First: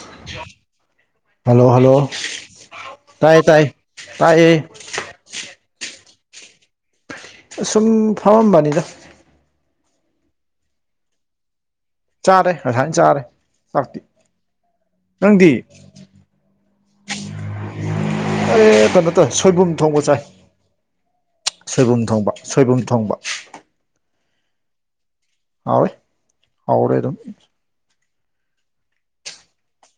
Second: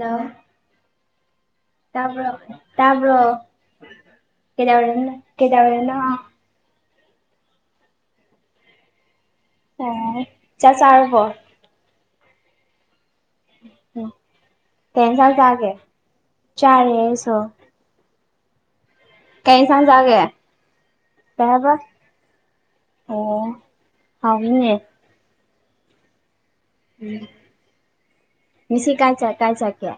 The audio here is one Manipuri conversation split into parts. ꯂ ꯍꯜꯂꯣ ꯍꯜꯂꯣ ꯇꯕꯣ ꯇꯕ꯭ꯔꯣ ꯇꯥꯏꯌꯦ ꯇꯥꯏꯌꯦ ꯇꯥꯛꯑꯦ ꯀꯗꯅ ꯀꯦꯗꯅ ꯁꯁꯨꯝ ꯐꯝꯃꯝꯕꯅꯤꯗ ꯑ ꯆ ꯆꯔꯕ ꯆꯥꯔꯦ ꯉꯁꯥꯏꯅ ꯆꯥꯔꯦ ꯆꯥꯛꯇꯤ ꯎ ꯇ ꯅꯪꯗꯤ ꯆ ꯒꯦ ꯆꯥ ꯌꯦ ꯁ ꯑꯦ ꯊ ꯣꯏ ꯁꯣꯏꯕꯨꯝ ꯊꯣꯡꯕ ꯆꯥꯏ ꯀꯩ ꯍꯥꯏꯕ ꯁꯣꯏꯕꯨꯝ ꯊꯣꯡꯕ ꯁꯣꯏꯕꯨꯝ ꯊꯣꯡꯕ ꯍꯥꯎ ꯏꯉꯦ ꯍꯔꯦ ꯍꯔ ꯑꯗꯨꯝ ꯃꯤꯁꯤ ꯀꯥꯏ ꯆ ꯀꯥꯏ ꯆ ꯀꯌꯥ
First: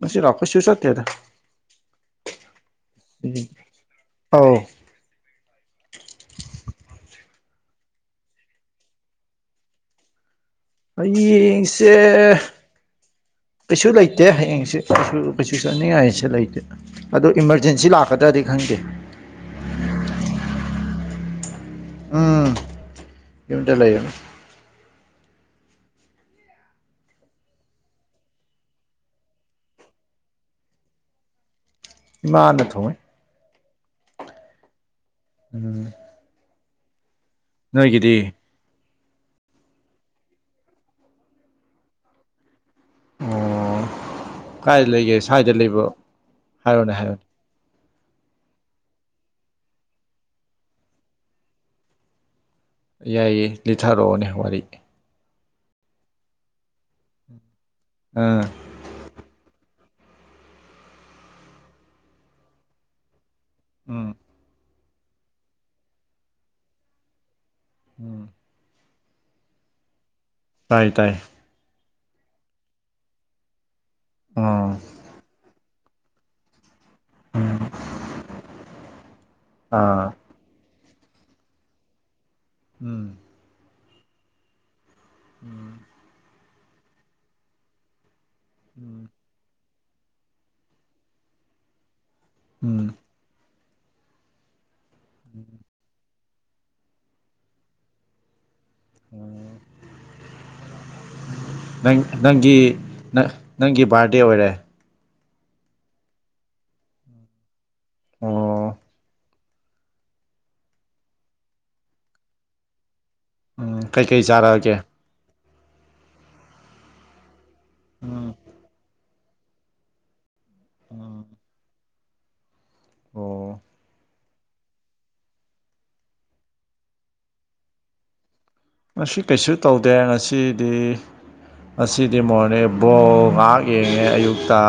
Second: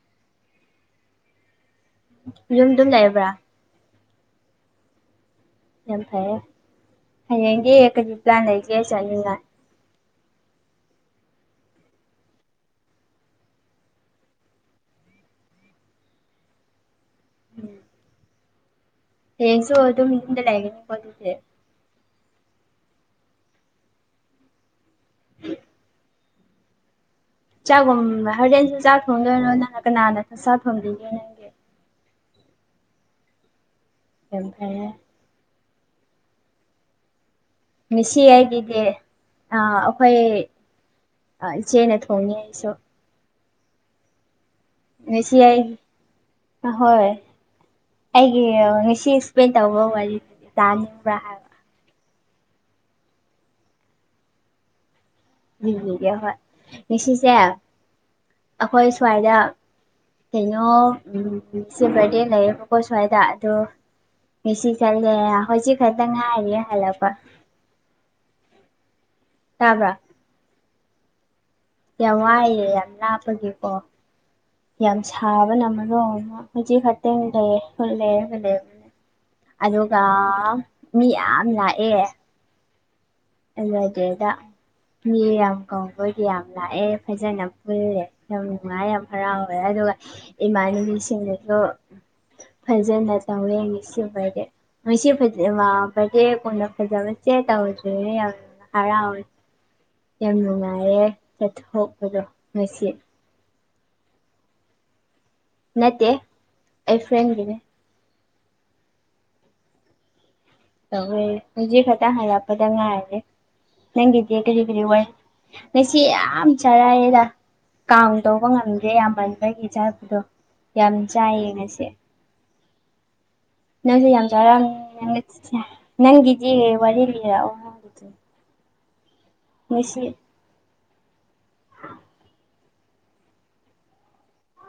ꯃꯁꯤ ꯔꯄꯥ ꯁꯤꯁꯗ ꯊꯦꯗ ꯌꯨꯝꯗꯨꯝ ꯂꯩꯕ꯭ꯔꯥ ꯑꯥꯎ ꯍꯌꯦꯡꯒꯤ ꯀꯖꯤ ꯄ꯭ꯂꯥꯟ ꯂꯩꯒꯦ ꯆꯅ ꯍꯌꯦꯡꯁꯦ ꯀꯩꯁꯨ ꯂꯩꯇꯦ ꯍꯌꯦꯡꯁꯦ ꯀꯩꯁꯨ ꯀꯩꯁꯨ ꯆꯠꯅꯤꯡꯉꯥꯏꯁꯨꯦ ꯂꯩꯇꯦ ꯑ ꯏꯃꯥꯔꯖꯦꯟꯁꯤ ꯂꯥꯛꯀꯗ꯭ꯔꯗꯤ ꯈꯪꯗꯦ ꯍꯁꯨ ꯑꯗꯨ ꯃꯤꯗ ꯂꯩꯒꯦꯅꯤ ꯀꯣꯦ ꯎꯝ ꯌꯃꯤꯇ ꯂꯩꯒꯅ ꯆꯥꯛꯒꯨꯝ ꯍꯣꯔꯦꯟꯁꯨ ꯆꯥꯛ ꯊꯣꯡꯗꯣꯏꯅꯣ ꯅꯪ ꯀꯅꯥꯅ ꯆꯥꯛ ꯊꯣꯡꯕꯤꯒꯦ ꯅꯪꯒꯤ ꯃꯥ ꯅ ꯊꯣꯡꯋꯦ ꯀ ꯐꯑꯦ ꯎꯝ ꯅꯣꯏꯒꯤꯗꯤ ꯃꯤꯁꯤ ꯍꯥꯏꯒꯗꯦ ꯑ ꯑꯩꯈꯣꯏ ꯏꯆꯦꯅ ꯊꯣꯡꯉ ꯑꯩꯁꯨ ꯑꯣ ꯀꯥꯏ ꯂꯩꯒꯦ ꯁ꯭ꯋꯥꯏꯗ ꯑꯦꯁꯤꯌꯥꯥꯏ ꯂꯩꯕ꯭ꯔꯣ ꯍꯥꯏꯔꯣꯅꯦ ꯍꯣꯏ ꯍꯥꯏꯔꯣꯅꯦ ꯑꯩꯒꯤ ꯍꯁꯤ ꯑꯦꯁꯄ꯭ꯂꯦꯟ ꯇꯧꯕ ꯋꯥꯔꯤꯗꯤꯕ꯭ꯔ ꯍꯥꯏꯕ ꯌꯥꯏꯌꯦ ꯂꯤꯊꯥꯔꯛꯑꯣꯅꯦ ꯋꯥꯔꯤ ꯦ ꯍꯣꯏ ꯉꯁꯤꯁꯦ ꯑꯥ ꯑꯩꯈꯣꯏ ꯁ꯭ꯋꯥꯏꯗ ꯀꯩꯅꯣꯁꯦ ꯕꯥꯔꯗꯦ ꯂꯩꯌꯦꯕꯀꯣ ꯁ꯭ꯋꯥꯏꯗ ꯑꯗꯣ ꯎꯝ ꯉꯁꯤ ꯆꯠꯂꯦ ꯍꯧꯖꯤꯛ ꯈꯛꯇꯪ ꯉꯥꯏꯔꯤꯦ ꯍꯜꯂꯛꯄ ꯎꯝ ꯇꯥꯕ꯭ꯔꯥ ꯇꯥꯏ ꯇꯥꯏ ꯀ ꯋꯥꯏꯌꯦ ꯌꯥꯝꯅꯄꯒꯤꯄꯣ ꯎꯝ ꯌꯥꯝ ꯁꯥꯕꯅꯝꯃꯗꯣ ꯍꯧꯖꯤꯛ ꯈ ꯎꯝ ꯇꯦꯦꯦ ꯑꯗꯨꯒꯒ ꯑꯥ ꯃꯤ ꯌꯥꯝ ꯂꯥꯛꯑꯦ ꯎꯝ ꯄꯨꯜꯂꯗꯤꯦꯗ ꯃꯤ ꯌꯥꯝ ꯎꯝ ꯀꯕꯗꯤ ꯌꯥꯝ ꯂꯥꯛꯑꯦ ꯐꯖꯅ ꯄꯨꯜꯔꯦ ꯌꯥꯝ ꯅꯨꯡꯉꯥꯏ ꯌꯥꯝ ꯎꯝ ꯍꯔꯥꯎꯋꯦ ꯑꯗꯨꯒ ꯏꯃꯥꯟꯅꯕꯤꯁꯤꯡꯗꯁꯨ ꯎꯝ ꯐꯖꯅ ꯇꯧꯋꯦ ꯉꯁꯤ ꯐꯦ ꯐ ꯌꯦ ꯀꯣꯏ ꯅ ꯐꯖꯥꯕꯦ ꯆꯦ ꯇꯧꯖ ꯍꯔꯥꯎꯋꯦ ꯌꯥꯝ ꯅꯨꯡꯉꯥꯏꯔꯦ ꯅꯪ ꯆꯠꯊꯣꯛꯄꯗꯣ ꯅꯪꯒꯤ ꯅꯣꯏꯁꯤ ꯅꯪ ꯅꯪꯒꯤ ꯕꯥꯔꯗꯦ ꯑꯣꯏꯔꯦ ꯅꯠꯇꯦ ꯑꯩ ꯐ꯭ꯔꯦꯟꯒꯤꯅꯦ ꯑꯣ ꯇꯧꯦ ꯍꯧꯖꯤꯛ ꯈꯛꯇꯪ ꯍꯜꯂꯛꯄꯗ ꯉꯥꯏꯔꯔꯦ ꯎꯝ ꯀꯩꯀꯩ ꯅꯪꯒꯤꯗꯤ ꯀꯔꯤ ꯆꯥꯔꯛꯑꯒꯦ ꯀꯔꯤ ꯋꯥ ꯅꯁꯤ ꯌꯥꯝ ꯆꯔꯥꯏꯌꯦꯦꯗ ꯀꯥꯡ ꯎꯝ ꯇꯧꯕ ꯉꯝꯗꯦ ꯌꯥꯝꯕꯟ ꯒꯤ ꯆꯥꯄꯗꯣ ꯌꯥꯝ ꯎꯝ ꯆꯥꯏꯌꯦ ꯉꯁꯦ ꯑꯣ ꯑ ꯅꯪꯒꯦ ꯋꯥꯔꯤꯅꯤꯂꯔ ꯃꯁꯤ ꯀꯩꯁꯨ ꯇꯧꯗꯦ ꯉꯁꯤꯗꯤ ꯉꯗꯤ ꯃꯣꯔꯅꯦ ꯕꯣ ꯉꯥꯏꯍꯥꯛ ꯌꯦꯡꯉꯦ ꯑꯌꯨꯛꯇ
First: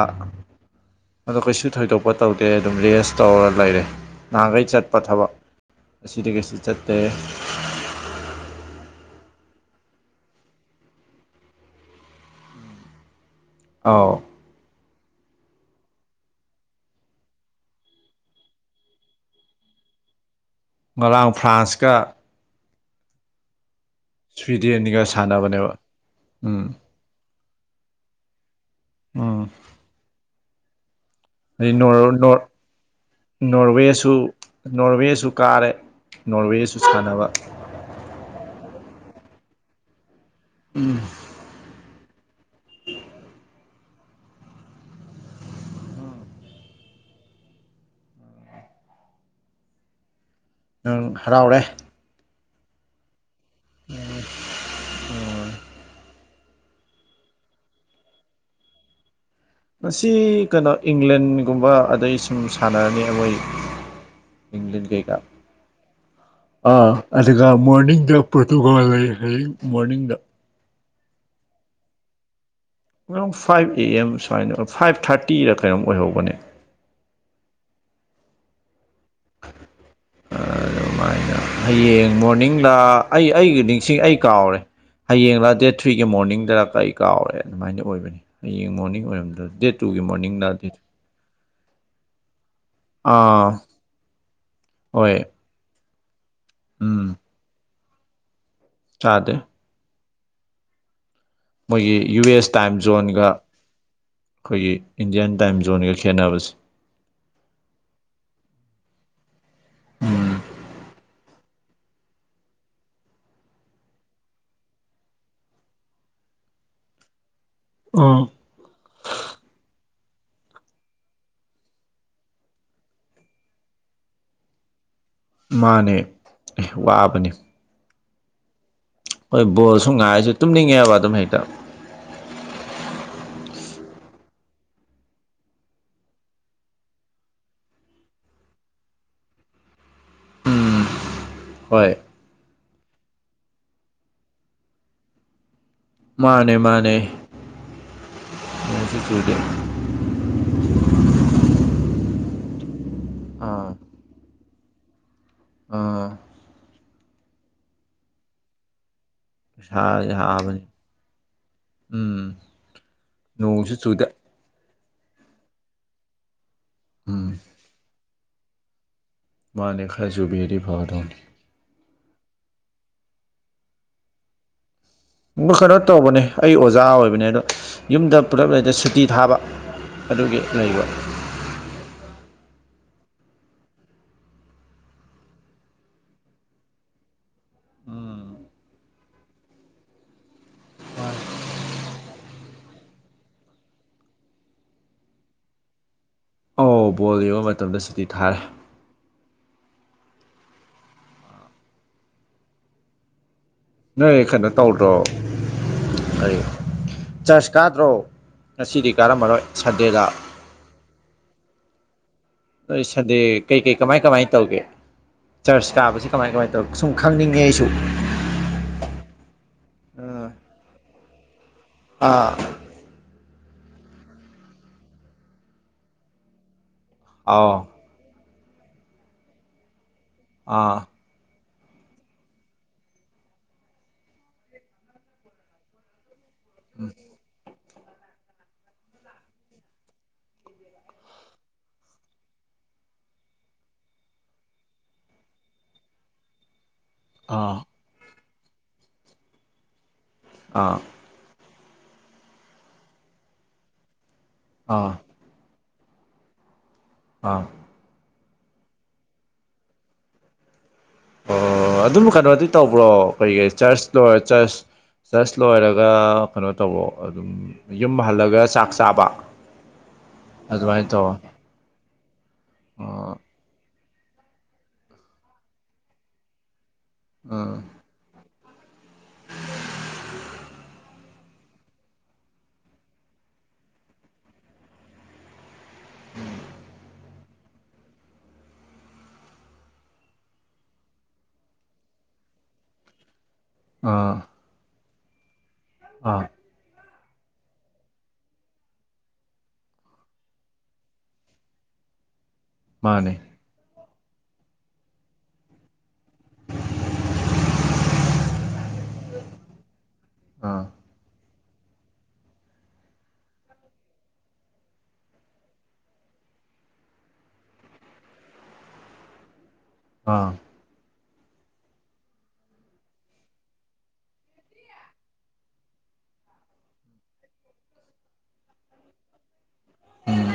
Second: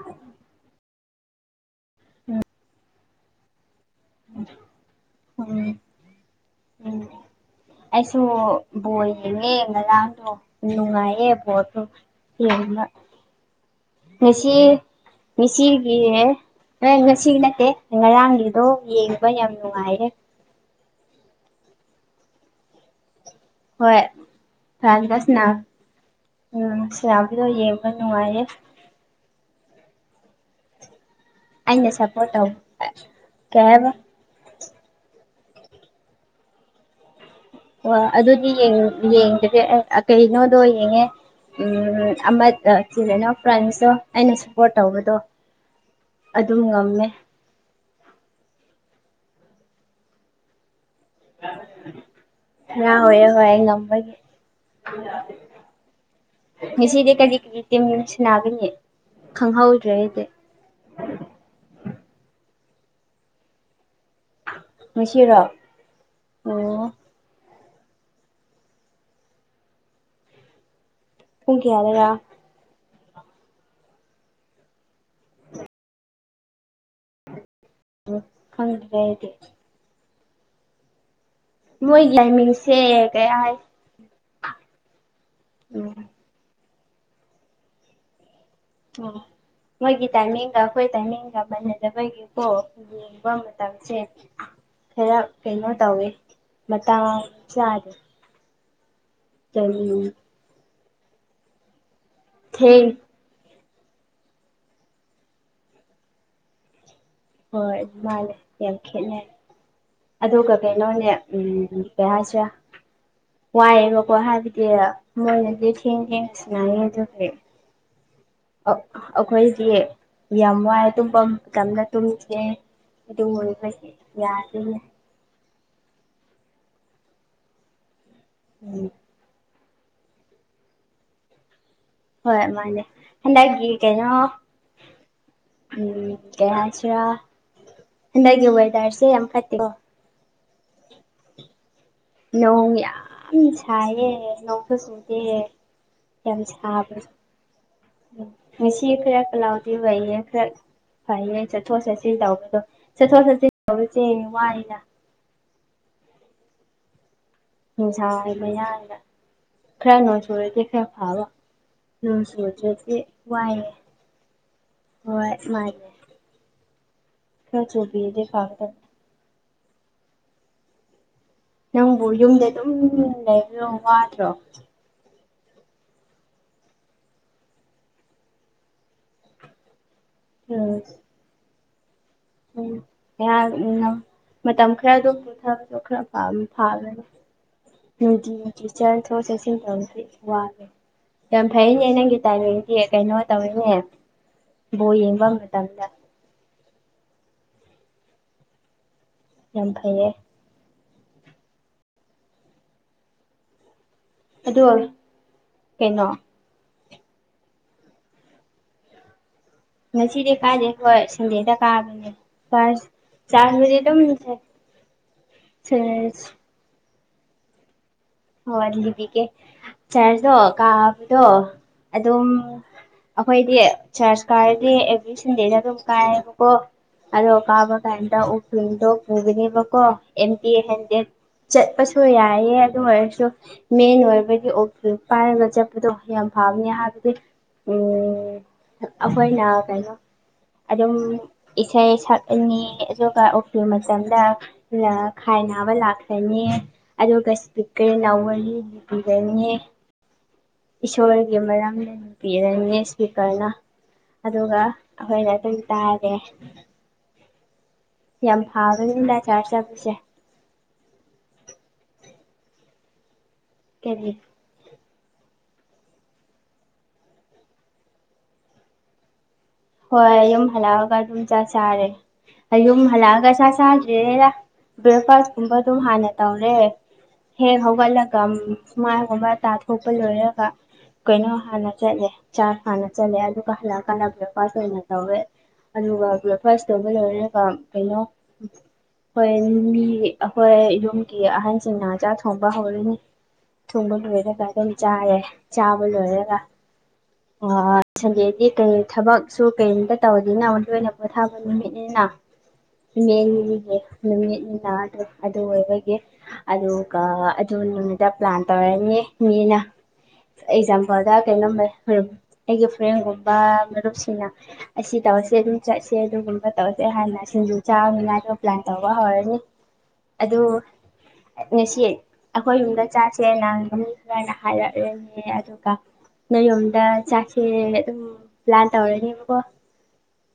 ꯑꯗꯣ ꯀꯩꯁꯨ ꯊꯣꯏꯗꯣꯛꯄ ꯎꯝ ꯇꯧꯗꯦ ꯑꯗꯨꯝ ꯔꯦꯁ ꯇꯧꯔ ꯂꯩꯔꯦ ꯅꯍꯥꯟꯈꯩ ꯆꯠꯄ ꯊꯕꯛ ꯎꯝ ꯑꯁꯤꯗꯤ ꯀꯩꯁꯨ ꯆꯠꯇꯦ ꯎꯝ ꯑꯩꯁꯨ ꯣꯜ ꯟꯅꯉ ꯂꯅꯣ ꯏꯅꯨꯡꯉꯌꯦꯦ ꯄꯗꯣ ꯑꯧ ꯃꯁꯤ ꯃꯁꯤꯔꯒꯤꯦ ꯑ ꯉꯁꯤ ꯅꯠꯇꯦ ꯉꯔꯥꯡꯒꯤꯗꯣ ꯌꯦꯡꯕ ꯌꯥꯝ ꯅꯨꯡꯉꯥꯏꯔꯦ ꯉꯔꯥꯡ ꯐ꯭ꯔꯥꯟꯁꯀ ꯍꯣꯏ ꯁ꯭ꯋꯤꯗꯦꯟꯒ ꯐꯥꯟꯗꯁꯅ ꯁꯥꯟꯅꯕꯅꯦꯕ ꯎꯝ ꯁꯝ ꯗꯣ ꯌꯦꯡꯕ ꯅꯨꯡꯉꯥꯏꯌꯦꯦ ꯎꯝ ꯑꯗꯩ ꯑꯩꯅ ꯁꯞꯄꯣꯔꯠ ꯇꯧ ꯀꯩ ꯍꯥꯏꯕ ꯅꯣꯔꯋꯦꯁꯨ ꯅꯣꯔꯋꯦꯁꯨ ꯀꯥꯔꯦ ꯅꯣꯔꯋꯦꯁꯨ ꯁꯥꯟꯅꯕ ꯑꯣ ꯑꯗꯨꯗꯤ ꯌꯦꯡꯗꯁꯦ ꯀꯩꯅꯣꯗꯣ ꯌꯦꯡꯉꯦ ꯎꯝ ꯤꯅꯣ ꯐ꯭ꯔꯦꯟꯁꯇ ꯑꯩꯅ ꯁꯞꯄꯣꯔꯠ ꯇꯧꯕꯗꯣ ꯑꯗꯨꯝ ꯉꯝꯃꯦ ꯍꯔꯥꯎꯔꯦ ꯌꯥ ꯍꯣꯏ ꯍꯣꯏ ꯑꯩ ꯉꯝꯕꯒꯤꯦ ꯉꯁꯤꯗꯤ ꯀꯔꯤ ꯀꯠꯇ ꯃ ꯁꯅꯥꯕꯦ ꯃꯁꯤ ꯀꯩꯅꯣ ꯏꯪꯂꯦꯟꯒꯨꯝꯕ ꯑꯗꯩ ꯁꯨꯝ ꯁꯥꯟꯅꯔꯅꯤ ꯑꯩꯈꯣꯏ ꯉꯁꯤꯔꯣ ꯑꯣ ꯀꯦ ꯑ ꯃꯣꯔꯅꯤꯡꯗ ꯄꯣꯔꯇꯨꯒꯥꯜ ꯂꯩ ꯍꯧꯌꯦꯛ ꯃꯣꯔꯅꯤꯡꯗ ꯎꯨꯡ ꯀꯦꯌꯥꯔꯔ ꯉꯔꯥꯎ ꯐꯥꯏꯚ ꯑꯦ ꯑꯦꯝ ꯁꯨꯃꯥꯏꯅ ꯐꯥꯏꯚ ꯊꯥꯔꯇꯤꯗ ꯀꯩꯅꯣꯝ ꯑꯣꯏꯍꯧꯕꯅꯦ ꯈꯪꯗ꯭ꯔ ꯏꯦ ꯑꯗꯨꯃꯥꯏꯅ ꯍꯌꯦꯡ ꯃꯣꯏꯒꯤ ꯃꯣꯔꯅꯤꯡꯗ ꯇꯥꯏꯃꯤꯡꯁꯦ ꯑꯩ ꯀꯌꯥ ꯍꯥꯏ ꯑꯩꯒꯤ ꯅꯤꯡꯁꯤꯡ ꯑꯩ ꯀꯥꯎꯔꯦ ꯍꯌꯦꯡꯡꯂ ꯗꯦꯠ ꯊ꯭ꯔꯤꯒꯤ ꯎꯝ ꯃꯣꯔꯅꯤꯡꯗ ꯀꯔꯤ ꯀꯥꯎꯔꯦ ꯑꯗꯨꯃꯥꯏꯅ ꯑꯣꯏꯕꯅꯤ ꯍꯌꯦꯡ ꯃꯣꯔꯅꯤꯡ ꯎ ꯑꯣꯏꯔꯝꯗ꯭ꯔ ꯗꯦꯠ ꯇꯨꯒꯤ ꯃꯣꯏꯒꯤ ꯃꯣꯔꯅꯤꯡꯂ ꯇꯥꯏꯃꯤꯡꯒ ꯗꯦꯠ ꯑꯩꯈꯣꯏ ꯇꯥꯏꯃꯤꯒ ꯕꯒꯤꯀꯣ ꯂꯣꯡꯕ ꯑꯥ ꯃꯇꯝꯁꯦ ꯍꯣꯏ ꯈꯔ ꯀꯩꯅꯣ ꯇꯧꯋꯦ ꯃ ꯎꯝ ꯆꯗꯦ ꯆꯥꯗꯦ ꯇ ꯃꯣꯏꯒꯤ ꯌꯨ ꯑꯦꯁ ꯇꯥꯏꯝ ꯊꯦꯡ ꯖꯣꯟꯒ ꯑꯩꯈꯣꯏꯒꯤ ꯏꯟꯗꯤꯌꯥꯟ ꯇꯥꯏꯝ ꯖꯣꯟꯒ ꯈꯦꯅꯕꯁꯦ ꯍꯣꯏ ꯑꯗꯨ ꯃꯥꯂꯦ ꯌꯥꯝ ꯈꯦꯠꯅ ꯎꯝ ꯑꯣ ꯀ ꯀꯩꯅꯣꯅꯦ ꯎꯝ ꯄꯌꯥꯖ ꯋꯥꯏꯑꯦꯕꯀꯣ ꯍꯥꯏꯕꯗꯤ ꯃꯣꯏꯅꯗꯤ ꯊꯦꯡ ꯊꯦꯡꯉ ꯁꯅꯅꯤ ꯑꯗꯨꯒꯤ ꯑꯥ ꯑꯩꯈꯣꯏꯁ ꯌꯥꯝ ꯋꯥꯏ ꯇꯨꯝꯐꯝ ꯃꯇꯝꯗ ꯇꯨꯝꯁꯦ ꯐ ꯌꯥ ꯃꯥꯅꯦ ꯑꯦ ꯋꯥꯕꯅꯤ ꯎꯝ ꯍꯣꯏ ꯕꯣꯜꯁꯨ ꯉꯥꯏꯔꯤꯁꯨ ꯇꯨꯝꯅꯤꯡꯉꯦꯕ ꯑꯗꯨꯝ ꯍꯦꯛꯇ ꯍꯣꯏ ꯃꯥꯅꯦ ꯍꯟ ꯀꯩꯅꯣ ꯎꯝ ꯀꯩꯅꯁꯤꯔ ꯍꯗꯒꯤ ꯋꯥꯣꯏꯗꯔꯁꯤꯦ ꯌꯥꯝ ꯐꯠꯇ ꯎꯝ ꯍꯣꯏ ꯅꯣꯡ ꯌꯥꯝ ꯁꯥꯏꯌꯦꯦ ꯅꯣꯡꯁꯨ ꯆꯨꯗꯦ ꯃꯥꯅꯦ ꯃꯥꯅꯦ ꯃꯤꯁꯤ ꯅꯣꯡꯁꯨ ꯐꯔ ꯆꯨꯗꯦ ꯀ ꯂꯥꯎꯗꯤ ꯋꯥꯏꯌꯦ ꯐꯔ ꯐꯥꯏ ꯆꯠ ꯆꯠꯊꯣꯛ ꯆꯠꯁꯤ ꯇꯧꯕꯗꯣ ꯆꯠꯊꯣꯛ ꯆꯠꯁꯤ ꯇꯧꯕꯗ ꯆꯦꯅꯤ ꯋꯥꯏꯅ ꯑ ꯅꯨꯡꯁꯥ ꯍꯥꯏꯕ ꯌꯥꯔꯒ ꯈꯔ ꯏꯁꯥꯁꯦ ꯅꯣꯡ ꯁꯨꯔꯗꯤ ꯍꯥꯕꯅꯤ ꯈꯔ ꯐꯕ ꯅ ꯎꯝ ꯁꯣ ꯆꯦꯁꯦ ꯋꯥꯏ ꯅꯣꯡꯁꯨ ꯆꯨꯗꯦ ꯍ ꯃꯥꯔ ꯎꯝ ꯈꯔ ꯆ ꯎꯄꯤꯗꯤꯦ ꯈꯥꯗ ꯃꯥꯅꯦ ꯈꯦꯖꯨꯕꯦꯔꯤ ꯐꯥꯔꯣꯟ ꯅꯪꯕꯨ ꯌꯨꯝꯗ ꯑꯗꯨꯝ ꯂꯩꯕ ꯋꯥꯗ꯭ꯔꯣ ꯀꯩꯅꯣ ꯇꯧꯕꯅꯦ ꯑꯩ ꯑꯣꯖꯥ ꯑꯣꯏꯕꯅꯦ ꯑꯗꯣ ꯌꯨꯝꯗ ꯄꯨꯂꯞ ꯂꯩꯇ ꯁꯨꯇꯤ ꯊꯥꯕ ꯑꯗꯨꯒꯤ ꯎꯝ ꯂꯩꯕ ꯎꯝ ꯌꯥ ꯏ ꯃꯇꯝ ꯈꯔꯗꯣ ꯄꯨꯝꯊꯕꯗꯣ ꯈꯔ ꯐꯥꯒꯅꯤ ꯎꯝ ꯆ ꯊ ꯆꯦꯛꯁꯤ ꯋꯥ ꯌꯥꯝ ꯐꯩꯅꯦ ꯅꯪꯒꯤ ꯇꯥꯏꯃꯤꯡꯒꯤ ꯀꯩꯅꯣ ꯇꯧꯔꯤꯅꯦ ꯕꯣ ꯌꯦꯡꯕ ꯃꯇꯝꯗ ꯑꯧ ꯕꯣꯜ ꯌꯦꯡꯕ ꯃꯇꯝꯗ ꯁꯨꯇꯤ ꯊꯥꯔꯦ ꯌꯥꯝ ꯐꯩꯌꯦ ꯅꯣꯏ ꯀꯩꯅꯣ ꯑꯗꯣ ꯇꯧꯗ꯭ꯔꯣ ꯀꯩꯅꯣ ꯑꯩ ꯆꯔꯆ ꯀꯥꯗ꯭ꯔꯣ ꯉꯁꯤꯗꯤ ꯀꯥꯔꯝꯃꯔꯣꯏ ꯁꯟꯗꯦꯗ ꯉꯁꯤꯗꯤ ꯀꯥꯥꯁꯦꯀꯣꯏ ꯁꯟꯗꯦꯗ ꯀꯥꯕꯅꯦ ꯣꯏ ꯐꯥꯔꯁ ꯁꯟꯗꯦ ꯀꯩ ꯆꯥꯟꯁꯕꯨꯗꯤ ꯀꯩ ꯀꯃꯥꯏ ꯑꯗꯨꯝ ꯀꯃꯥꯏꯅ ꯇꯧꯒꯦ ꯆꯔꯆ ꯀꯥꯕꯁꯤꯦ ꯀꯃꯥꯏ ꯀꯃꯥꯏ ꯇꯧ ꯁꯨꯝꯈꯪꯅꯤꯡꯉꯦꯁꯨ ꯍꯣꯏ ꯂꯤꯕꯤꯒꯦ ꯆꯔꯗꯣ ꯀꯥꯕꯗꯣ ꯑꯥ ꯑꯗꯨꯝ ꯑꯥ ꯑꯩꯈꯣꯏꯗꯤ ꯆꯔꯆ ꯀꯥꯔꯗꯤ ꯑꯦꯚ꯭ꯔꯤ ꯁꯟꯗꯦꯗ ꯑꯗꯨꯝ ꯀꯥꯏꯕꯀꯣ ꯑꯗꯣ ꯑꯣ ꯑꯥꯎ ꯀꯥꯕ ꯀꯝꯇ ꯎꯗꯣ ꯄꯨꯕꯅꯦꯕꯀꯣ ꯑꯦꯝꯇ ꯑꯥ ꯍꯦꯟꯗꯦ ꯆꯠꯄꯁꯨ ꯌꯥꯏꯑ ꯑꯗꯨ ꯑꯣꯏꯔꯁꯨ ꯃꯦꯟ ꯑꯣꯏꯕꯗꯤ ꯑꯣꯀꯤ ꯄꯥꯏꯔꯒ ꯆꯠꯄꯗꯣ ꯌꯥꯝ ꯐꯕꯅꯤ ꯍꯥꯏꯕꯗꯤ ꯑꯩꯈꯣꯏꯅ ꯀꯩꯅꯣ ꯑꯗꯨꯝ ꯏꯁꯩ ꯁꯛꯅꯤ ꯑꯗꯨꯒ ꯎꯀꯤ꯭ꯨꯜ ꯃꯇꯝꯗꯥꯏ ꯅꯕ ꯂꯥꯛꯂꯅꯤ ꯑꯗꯨꯒ ꯑꯥ ꯏꯁꯄꯤꯀꯔꯅꯎ ꯋꯥꯔꯤ ꯂꯤꯕꯤꯔꯅꯤ ꯑꯥ ꯏꯁꯣꯔꯒꯤ ꯃꯔꯝꯗ ꯅꯨꯄꯤꯔꯅꯦ ꯏꯁꯄꯤꯀꯔꯅ ꯑꯗꯨꯒ ꯑꯥ ꯑꯩꯈꯣꯏꯗ ꯑꯗꯨꯝ ꯇꯥꯒꯦ ꯑꯥ ꯌꯥꯝ ꯐꯥꯕꯗꯗ ꯆꯥꯔ ꯆ ꯄꯁꯦ ꯑꯣ ꯑꯗꯨꯝ ꯀꯩꯅꯣꯗꯤ ꯇꯧꯕ꯭ꯔꯣ ꯀꯩ ꯀ ꯆꯔꯆ ꯀꯔꯤ ꯂꯣꯏꯔ ꯆꯔꯆ ꯖꯁ ꯂꯣꯏꯔꯒ ꯀꯩꯅꯣ ꯇꯧꯧꯕꯔꯣ ꯑꯗꯨꯝ ꯌꯨꯝ ꯍꯜꯂꯒ ꯆꯥꯛ ꯆꯥꯕ ꯍꯣꯏ ꯌꯨꯝ ꯑꯗꯨꯃꯥꯏꯅ ꯍꯜꯂꯛꯑꯒ ꯇꯧꯋꯣ ꯑꯗꯨꯝ ꯆ ꯁꯥꯔꯦ ꯌꯨꯝ ꯑꯣ ꯍꯜꯂꯛꯑꯒ ꯆ ꯆꯈꯤ ꯔ ꯕ꯭ꯔꯦꯛꯐꯥꯁꯀꯨꯝꯕ ꯑꯗꯨꯝ ꯍꯥꯟꯅ ꯇꯧꯔꯦ ꯍꯦꯛ ꯑꯥ ꯍꯧꯒꯠꯂꯒ ꯁꯨꯃꯥꯏꯒꯨꯝꯕ ꯇꯥꯊꯣꯛꯄ ꯂꯣꯏꯔꯒ ꯀꯩꯅꯣ ꯍꯥꯟꯅ ꯆꯠꯂꯦ ꯆꯥꯔ ꯍꯥꯟꯅ ꯆꯠꯂꯦ ꯑꯗꯨꯒ ꯍꯜꯂꯛꯑ ꯀꯜꯂꯕ꯭ꯔꯣ ꯄꯥꯁ ꯑꯣꯏꯅ ꯇꯧꯋꯦ ꯑꯗꯨꯒ ꯄꯨ ꯐꯥꯔꯁꯇꯧꯕ ꯂꯣꯏꯔꯒ ꯀꯩꯅꯣ ꯍꯣꯏ ꯌꯨꯝꯒꯤ ꯑꯩꯈꯣꯏ ꯌꯨꯝꯒꯤ ꯑꯍꯟꯁꯤꯡꯅ ꯆꯥꯛ ꯊꯣꯡꯕ ꯍꯧꯔꯤꯅꯤ ꯊꯨꯝꯕ ꯑꯥ ꯂꯣꯏꯔꯒ ꯀ ꯆꯥꯔꯦ ꯆꯥꯕ ꯑꯥ ꯂꯣꯏꯔꯒ ꯑꯣ ꯁꯟꯗꯦꯗꯤ ꯀꯩ ꯊꯕꯛ ꯁꯨ ꯀꯔꯤꯝꯇ ꯇꯧꯅꯤꯅ ꯃ ꯑꯣꯏꯅ ꯄꯣꯊꯥꯕ ꯅꯨꯃꯤꯠꯅꯤꯅ ꯃꯥꯅꯦ ꯏꯔꯤꯒꯦ ꯅꯨꯃꯤꯠꯅꯤ ꯅꯥꯗ꯭ꯔꯦ ꯑꯗꯨ ꯑꯣꯏꯕꯒꯤ ꯑꯗꯨꯒ ꯑꯗꯨ ꯅꯨꯃꯤꯗ ꯄ꯭ꯂꯥꯟ ꯇꯧꯔꯅꯤ ꯃꯤꯅ ꯑꯥ ꯑꯦꯛꯖꯥꯝꯄꯜꯗ ꯀꯩꯅꯣ ꯑꯩꯒꯤ ꯐ꯭ꯔꯦꯟꯒꯨꯝꯕꯨꯞ ꯁꯤꯅ ꯑꯁꯤ ꯇꯧꯔꯁꯦ ꯑꯗꯨꯝ ꯆꯠꯁꯦ ꯑꯗꯨꯒꯨꯝꯕ ꯇꯧꯔꯁꯦ ꯍꯥꯟꯅ ꯁꯤꯡꯖꯨ ꯆꯥꯕꯅꯤꯅ ꯑꯗꯨꯒꯣ ꯄ꯭ꯂꯥꯟ ꯇꯧꯕ ꯍꯧꯋꯦ ꯑꯥ ꯑꯗꯨ ꯉꯁꯤ ꯑꯩꯈꯣꯏ ꯌꯨꯝꯗ ꯆꯥꯁꯦ ꯅꯪ ꯃꯤ ꯈꯔꯅ ꯍꯥꯏꯔꯛꯂꯅꯦ ꯑꯗꯨꯒ ꯅ ꯌꯣꯝꯗ ꯆꯥꯛꯁꯦ ꯑꯗꯨꯝ ꯄ꯭ꯂꯥꯟ ꯇꯧꯔꯅꯦꯕꯀꯣ ꯎꯝ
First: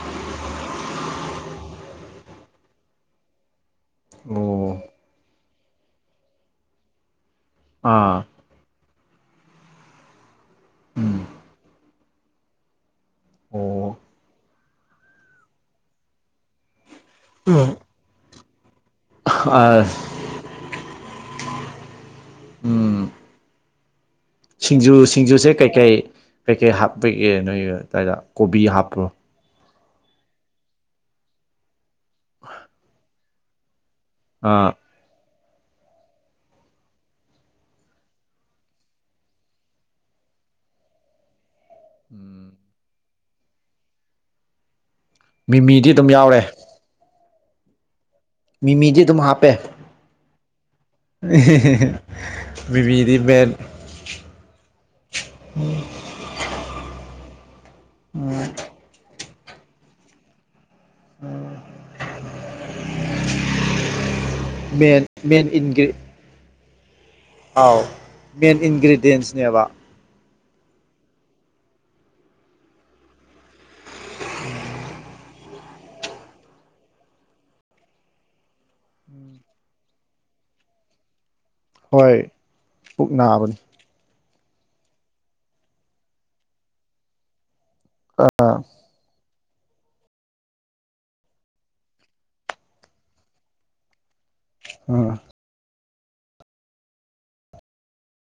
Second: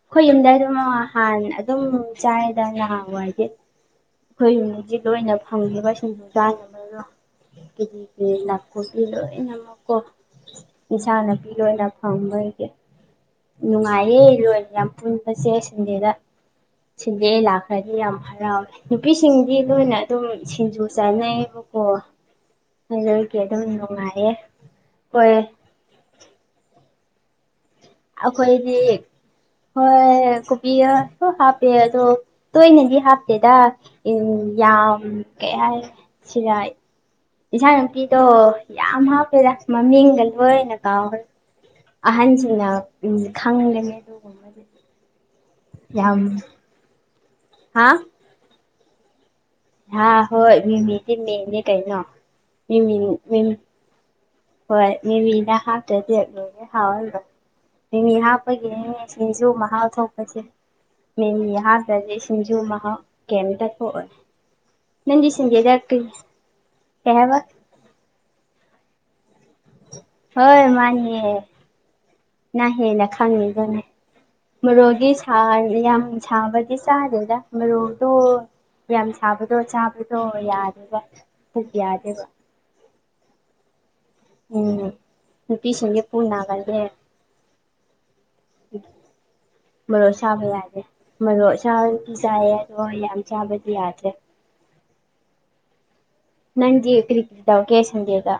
ꯑꯩꯈꯣꯏ ꯌꯨꯝꯗ ꯑꯗꯨꯝ ꯍꯥꯟ ꯑꯗꯨꯝ ꯆꯥꯏꯗ ꯅꯍꯥꯎꯕ ꯍꯥꯏꯗꯤ ꯑꯩꯈꯣꯏ ꯑꯣ ꯌꯗꯤ ꯂꯣꯏꯅ ꯐꯪꯉꯕ ꯁꯤꯡꯗꯣꯡ ꯆꯥꯅꯕꯗꯣ ꯑꯥ ꯀꯗꯤ ꯅꯥꯄꯨꯔꯁ ꯂ ꯂꯅꯃꯛꯀꯣ ꯎꯝ ꯏꯁꯆꯥꯅꯅꯥꯄꯤ ꯑꯣꯏꯅ ꯐꯝꯕꯒꯤ ꯑꯣ ꯅꯨꯡꯉꯥꯏꯦꯔꯨ ꯌꯥꯝ ꯄꯨꯟꯕ ꯆꯦꯁꯗꯗ ꯁꯤꯗꯦ ꯂꯥꯛꯈ꯭ꯔꯗꯤ ꯌꯥꯝ ꯍꯔꯥꯎꯋꯦ ꯅꯨꯄꯤꯁꯤꯡꯗꯤ ꯑꯥ ꯂꯣꯏꯅ ꯑꯗꯨꯝ ꯁꯤꯡꯖꯨ ꯆꯥꯅꯩ ꯑꯣ ꯎꯝ ꯑꯗꯨꯒꯤ ꯑꯗꯨꯝ ꯅꯨꯡꯉꯥꯏ ꯁꯤꯡꯖꯨ ꯁꯤꯡꯖꯨꯁꯦ ꯀꯩꯀꯩ ꯀꯩꯀꯩ ꯍꯥꯞꯄꯒꯦ ꯅꯣꯏ ꯑꯗꯨꯏꯗ ꯀꯣꯕꯤ ꯑꯩꯈꯣꯏꯗꯤ ꯍꯥꯞꯄꯣ ꯍꯣꯏ ꯀꯣꯕꯤꯒ ꯍꯥꯞꯄꯦ ꯑꯗꯣ ꯇꯣꯏꯅꯗꯤ ꯍꯥꯞꯇꯦꯗ ꯎ ꯑꯥ ꯌꯥꯝ ꯀꯩ ꯍꯥꯏꯥꯏ ꯁꯤꯔꯥꯏ ꯏꯟꯥ ꯅꯨꯅꯨꯡꯄꯤꯗꯣ ꯌꯥꯝ ꯍꯥꯞꯄꯦꯗ ꯃꯃꯤꯡꯒ ꯂꯣꯏꯅ ꯀꯥꯎꯈ꯭ꯔꯦ ꯎꯝ ꯑꯍꯟꯁꯤꯡꯅ ꯈꯪꯍꯅꯤ ꯑꯗꯨꯒꯨꯝꯕ ꯃꯤꯃꯤꯗꯤ ꯑꯗꯨꯝ ꯌꯥꯎꯔꯦ ꯍꯥ ꯃꯤꯃꯤꯡꯗꯤꯦꯨꯃ ꯍꯥ ꯍꯥ ꯍꯣꯏ ꯃꯤꯃꯤꯗꯤ ꯃꯦꯅꯦ ꯀꯩꯅ ꯃꯤꯃꯤ ꯃꯤꯃꯤꯗꯤ ꯃꯤ ꯃꯦꯟ [unintelligible] ꯍꯣꯏ ꯃꯤ ꯃꯤꯅ ꯍꯥꯄꯦ ꯍ ꯃꯤ ꯍꯥꯄꯒꯤꯦ ꯁꯨ ꯃꯍꯥꯎ ꯊꯣꯛꯄꯁꯦ ꯃꯤꯒꯤꯍꯥꯡꯗꯗꯤ ꯁꯤꯡꯖꯨ ꯃꯍꯥꯎ ꯀꯦꯝꯇ ꯊꯣꯛꯑꯣ ꯃꯦꯟ ꯅꯪꯗꯤ ꯃꯦꯟ ꯏꯟꯒ꯭ꯔꯤ ꯁꯤꯡꯖꯦꯗꯥꯛꯇꯔꯤ ꯑꯥꯎ ꯃꯦꯟ ꯏꯟꯒ꯭ꯔꯔꯤꯗꯤꯌꯦꯦꯟꯁꯅꯦ ꯍꯥꯏꯕ ꯍꯣꯏ ꯃꯥꯅꯤꯌꯦ ꯅ ꯂ ꯈꯥꯡꯃꯤ ꯃꯔꯣꯒꯤꯁ ꯌꯥꯝ ꯁꯥꯕꯗꯤ ꯆꯥꯗꯦꯗ ꯃꯔꯣꯛꯗꯣ ꯌꯥꯝ ꯁꯥꯕꯗꯣ ꯆꯥꯕ ꯑꯣ ꯌꯥꯗꯦꯕ ꯊ ꯍꯣꯏ ꯌꯥꯗꯦꯕ ꯄꯨꯛ ꯅꯥꯕꯅꯤ ꯎꯝ ꯅꯨꯄꯤꯁꯟꯦ ꯄꯨꯅꯥꯒꯒꯦ ꯑꯥ ꯃꯔꯣ ꯁꯥꯕ ꯌꯥꯗ꯭ꯔꯦ ꯃꯔꯣ ꯁꯥꯕꯗꯤ ꯆꯥꯏꯌꯦ ꯑꯗꯣ ꯍꯣꯏ ꯌꯥꯝ ꯆꯕꯗꯤ ꯌꯥꯗ꯭ꯔꯦ ꯑ ꯅꯟꯤ ꯀꯔꯤꯦꯠꯗ ꯑꯣ ꯀꯦ ꯆꯟꯗꯦꯗ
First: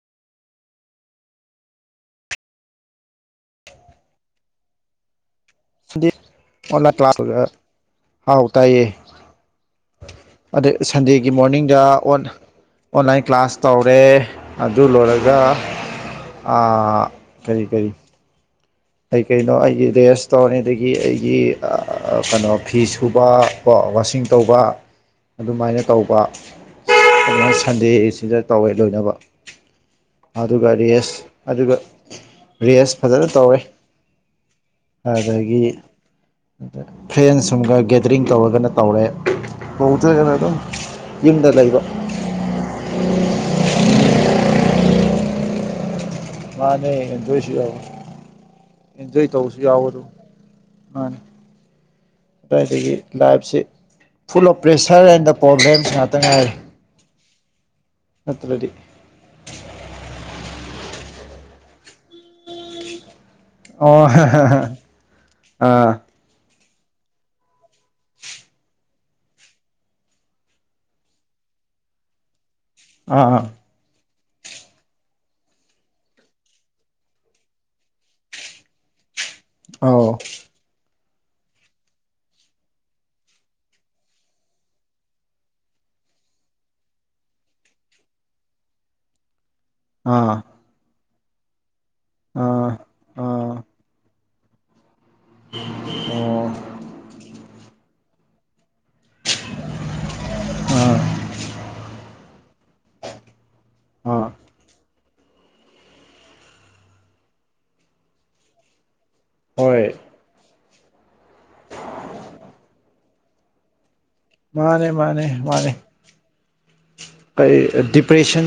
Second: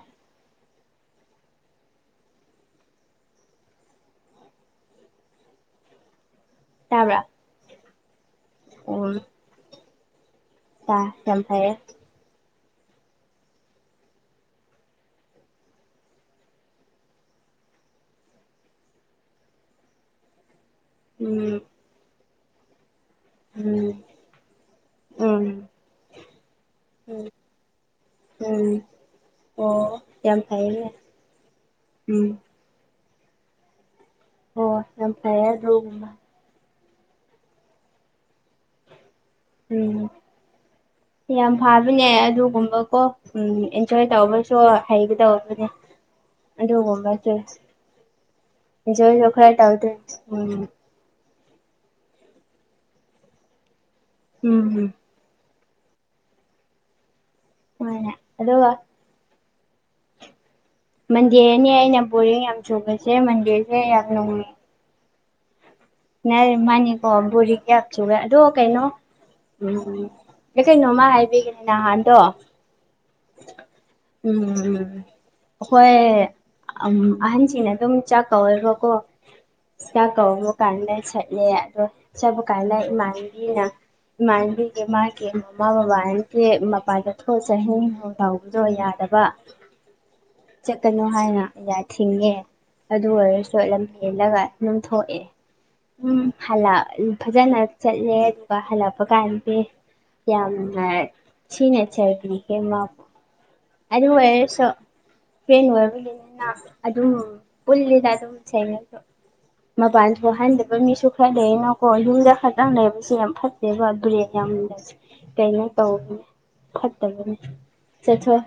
ꯗꯤ ꯑꯣꯟꯂꯥꯏꯟ ꯇꯥꯕ꯭ꯔꯥ ꯀ꯭ꯂꯥꯁ ꯍꯥꯎ ꯇꯥꯏꯌꯦ ꯎꯝ ꯑꯗꯩ ꯇꯥ ꯁꯟꯗꯦꯒꯤ ꯌꯥꯝ ꯐꯩꯌꯦ ꯃꯣꯔꯅꯤꯡꯗ ꯑꯣꯟ ꯑꯣꯟꯂꯥꯏꯟ ꯀ꯭ꯂꯥꯁ ꯇꯧꯔꯦ ꯑꯗꯨ ꯂꯣꯏꯔꯒ ꯑꯥ ꯈꯔꯤ ꯈꯔꯤ ꯑꯩ ꯀꯩꯅꯣ ꯑꯩꯒꯤ ꯔꯦꯁꯇꯣꯔꯦꯟ ꯑꯗꯒꯤ ꯑꯩꯒꯤ ꯎꯝ ꯀꯩꯅꯣ ꯐꯤꯁ ꯊꯨꯕ ꯀꯣ ꯎꯝ ꯋꯥꯁꯤꯡ ꯇꯧꯕ ꯎꯝ ꯑꯗꯨꯃꯥꯏꯅ ꯇꯧꯕ ꯎꯝ ꯑꯗꯨꯅ ꯁꯟꯗꯦꯁꯤꯗ ꯎꯝ ꯇꯧꯋꯦ ꯂꯣꯏꯅꯕ ꯑꯣ ꯌꯥꯝ ꯑꯗꯨꯒ ꯐꯩꯌꯦꯅꯦ ꯔꯦꯁ ꯑꯗꯨꯒ ꯎꯝ ꯔꯦꯁ ꯐꯖꯅ ꯇꯧꯔꯦ ꯍ ꯑꯝ ꯐꯥꯏꯗ ꯑ ꯐ꯭ꯔꯦꯟꯁ ꯁꯨꯝꯒ ꯒꯦꯗꯔꯤꯡ ꯇꯧꯔꯒꯅ ꯇꯧꯔꯦ ꯎꯝ ꯇꯧꯗ꯭ꯔꯒꯅ ꯑꯗꯨꯝ ꯌꯨꯝꯗ ꯌꯥꯝ ꯂꯩꯕ ꯐꯥꯕꯅꯦ ꯑꯗꯨꯒꯨꯝꯕꯀꯣ ꯎꯝ ꯑꯦꯟꯖꯣꯏ ꯇꯧꯕꯁꯨ ꯁ ꯍꯩꯒꯗ ꯑꯗꯨꯅꯦ ꯃꯥꯅꯦ ꯑꯗꯨꯒꯨꯝꯕꯁꯨ ꯑꯦꯟꯖꯣꯏꯁꯨ ꯌꯥꯎꯋꯦ ꯑꯦꯟꯖꯣꯏ ꯖꯁꯨꯣ ꯈꯔ ꯇꯧꯕꯁꯨ ꯇꯥꯎꯗ ꯎ ꯑꯗꯨꯏꯗꯒꯤ ꯂꯥꯏꯞꯁꯤ ꯐꯨꯜ ꯑꯣꯐ ꯎꯝ ꯄ꯭ꯔꯦꯁꯔ ꯍꯥꯏꯅ ꯄ꯭ꯔꯣꯒ꯭꯭ꯔꯂꯦꯝꯁꯅꯇ ꯍꯥꯏ ꯃꯥꯅꯦ ꯑꯗꯣ ꯋꯥ ꯃꯟꯗꯤꯔꯅꯤ ꯑꯩꯅ ꯕꯣꯣꯔꯡ ꯌꯥꯝ ꯆꯣꯡꯉꯁꯦ ꯃꯟꯗꯤꯔꯁꯦ ꯑꯣ ꯌꯥꯝ ꯅꯨꯡꯉ ꯑꯥ ꯃꯥꯅꯤꯀꯣ ꯕꯣꯔꯤ ꯀꯌꯥꯁꯨꯒ ꯑꯗꯣ ꯀꯩꯅꯣ ꯎꯝ ꯎꯝ ꯑꯩꯈꯩꯩꯅꯣꯃ ꯍꯥꯏꯕꯤꯒꯅꯍꯠꯇꯣ ꯑꯥ ꯑꯥ ꯎꯝ ꯎꯝ ꯍꯈꯣꯏ ꯑꯍꯟꯁꯤꯅ ꯑꯗꯨꯝ ꯆꯥꯛ ꯀꯧꯋꯦꯕꯀꯣ ꯑꯥꯎ ꯁꯠꯂꯦ ꯑꯗꯣ ꯆꯠꯄ ꯀꯥꯏꯅ ꯏꯃꯥꯟꯕꯤꯅ ꯃꯥꯟꯕꯤꯦ ꯃꯥ ꯀꯦ ꯃꯃꯥ ꯕꯥꯟꯁꯦ ꯃꯄꯥꯥꯗꯣ ꯁꯍꯤꯗ ꯌꯥꯗ ꯆꯕꯥꯛ ꯆꯠꯀꯅꯨ ꯍꯥꯏꯅ ꯌꯥ ꯊꯤꯡꯉꯦ ꯑꯥ ꯑꯗꯨ ꯑꯥ ꯑꯣ ꯑꯣꯏꯔꯁꯨ ꯂꯝ ꯍꯦꯜꯂꯒ ꯑꯗꯨꯝ ꯊꯣꯛꯑꯦ ꯎꯝ ꯍꯜꯂ ꯐꯖꯅ ꯆꯠꯂꯦ ꯑꯗꯨꯒ ꯍꯜꯂꯛꯄ ꯀꯥꯟꯝꯗꯤ ꯌꯥꯝꯅ ꯑꯥ ꯁꯤꯤꯅꯆꯕꯅꯤ ꯍꯦ ꯃꯥ ꯑꯅꯤ ꯑꯥ ꯍꯋꯁ ꯐꯦꯟ ꯑꯣꯏꯕꯒꯤꯅꯤꯅ ꯑꯗꯨꯝ ꯄꯨꯜꯂꯤꯗ ꯑꯗꯨꯝꯉꯣ ꯍꯣꯏ ꯑꯣ ꯍꯥꯏꯟꯗꯕ ꯃꯤꯁꯨ ꯈꯔ ꯂꯩꯅꯀꯣ ꯌꯨꯝꯗ ꯈꯛꯇꯪ ꯂꯩꯕꯁꯦ ꯌꯥꯝ ꯐꯠꯇꯦꯕ ꯃꯥꯅꯦ ꯌꯥꯝꯂꯁ ꯃꯥꯅꯦ ꯀꯩꯅꯣ ꯃꯥꯅꯦ ꯇꯧꯕꯅꯦ ꯐꯠꯇꯕꯅꯦ ꯆꯠꯊꯣꯛ ꯗꯤꯄ꯭ꯔꯦꯁꯟ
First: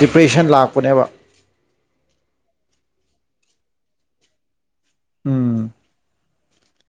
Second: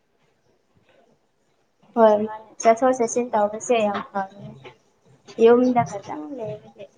ꯗꯤꯄ꯭ꯔꯦꯁꯟ ꯂꯥꯛꯄꯅꯦꯕ ꯍꯣꯏ ꯃꯥ ꯆꯠꯊꯣꯛ ꯆꯠꯁꯤꯟ ꯇꯧꯔꯁꯦ ꯌꯥꯝ ꯐꯪ ꯎꯝ ꯌꯣꯗ ꯎ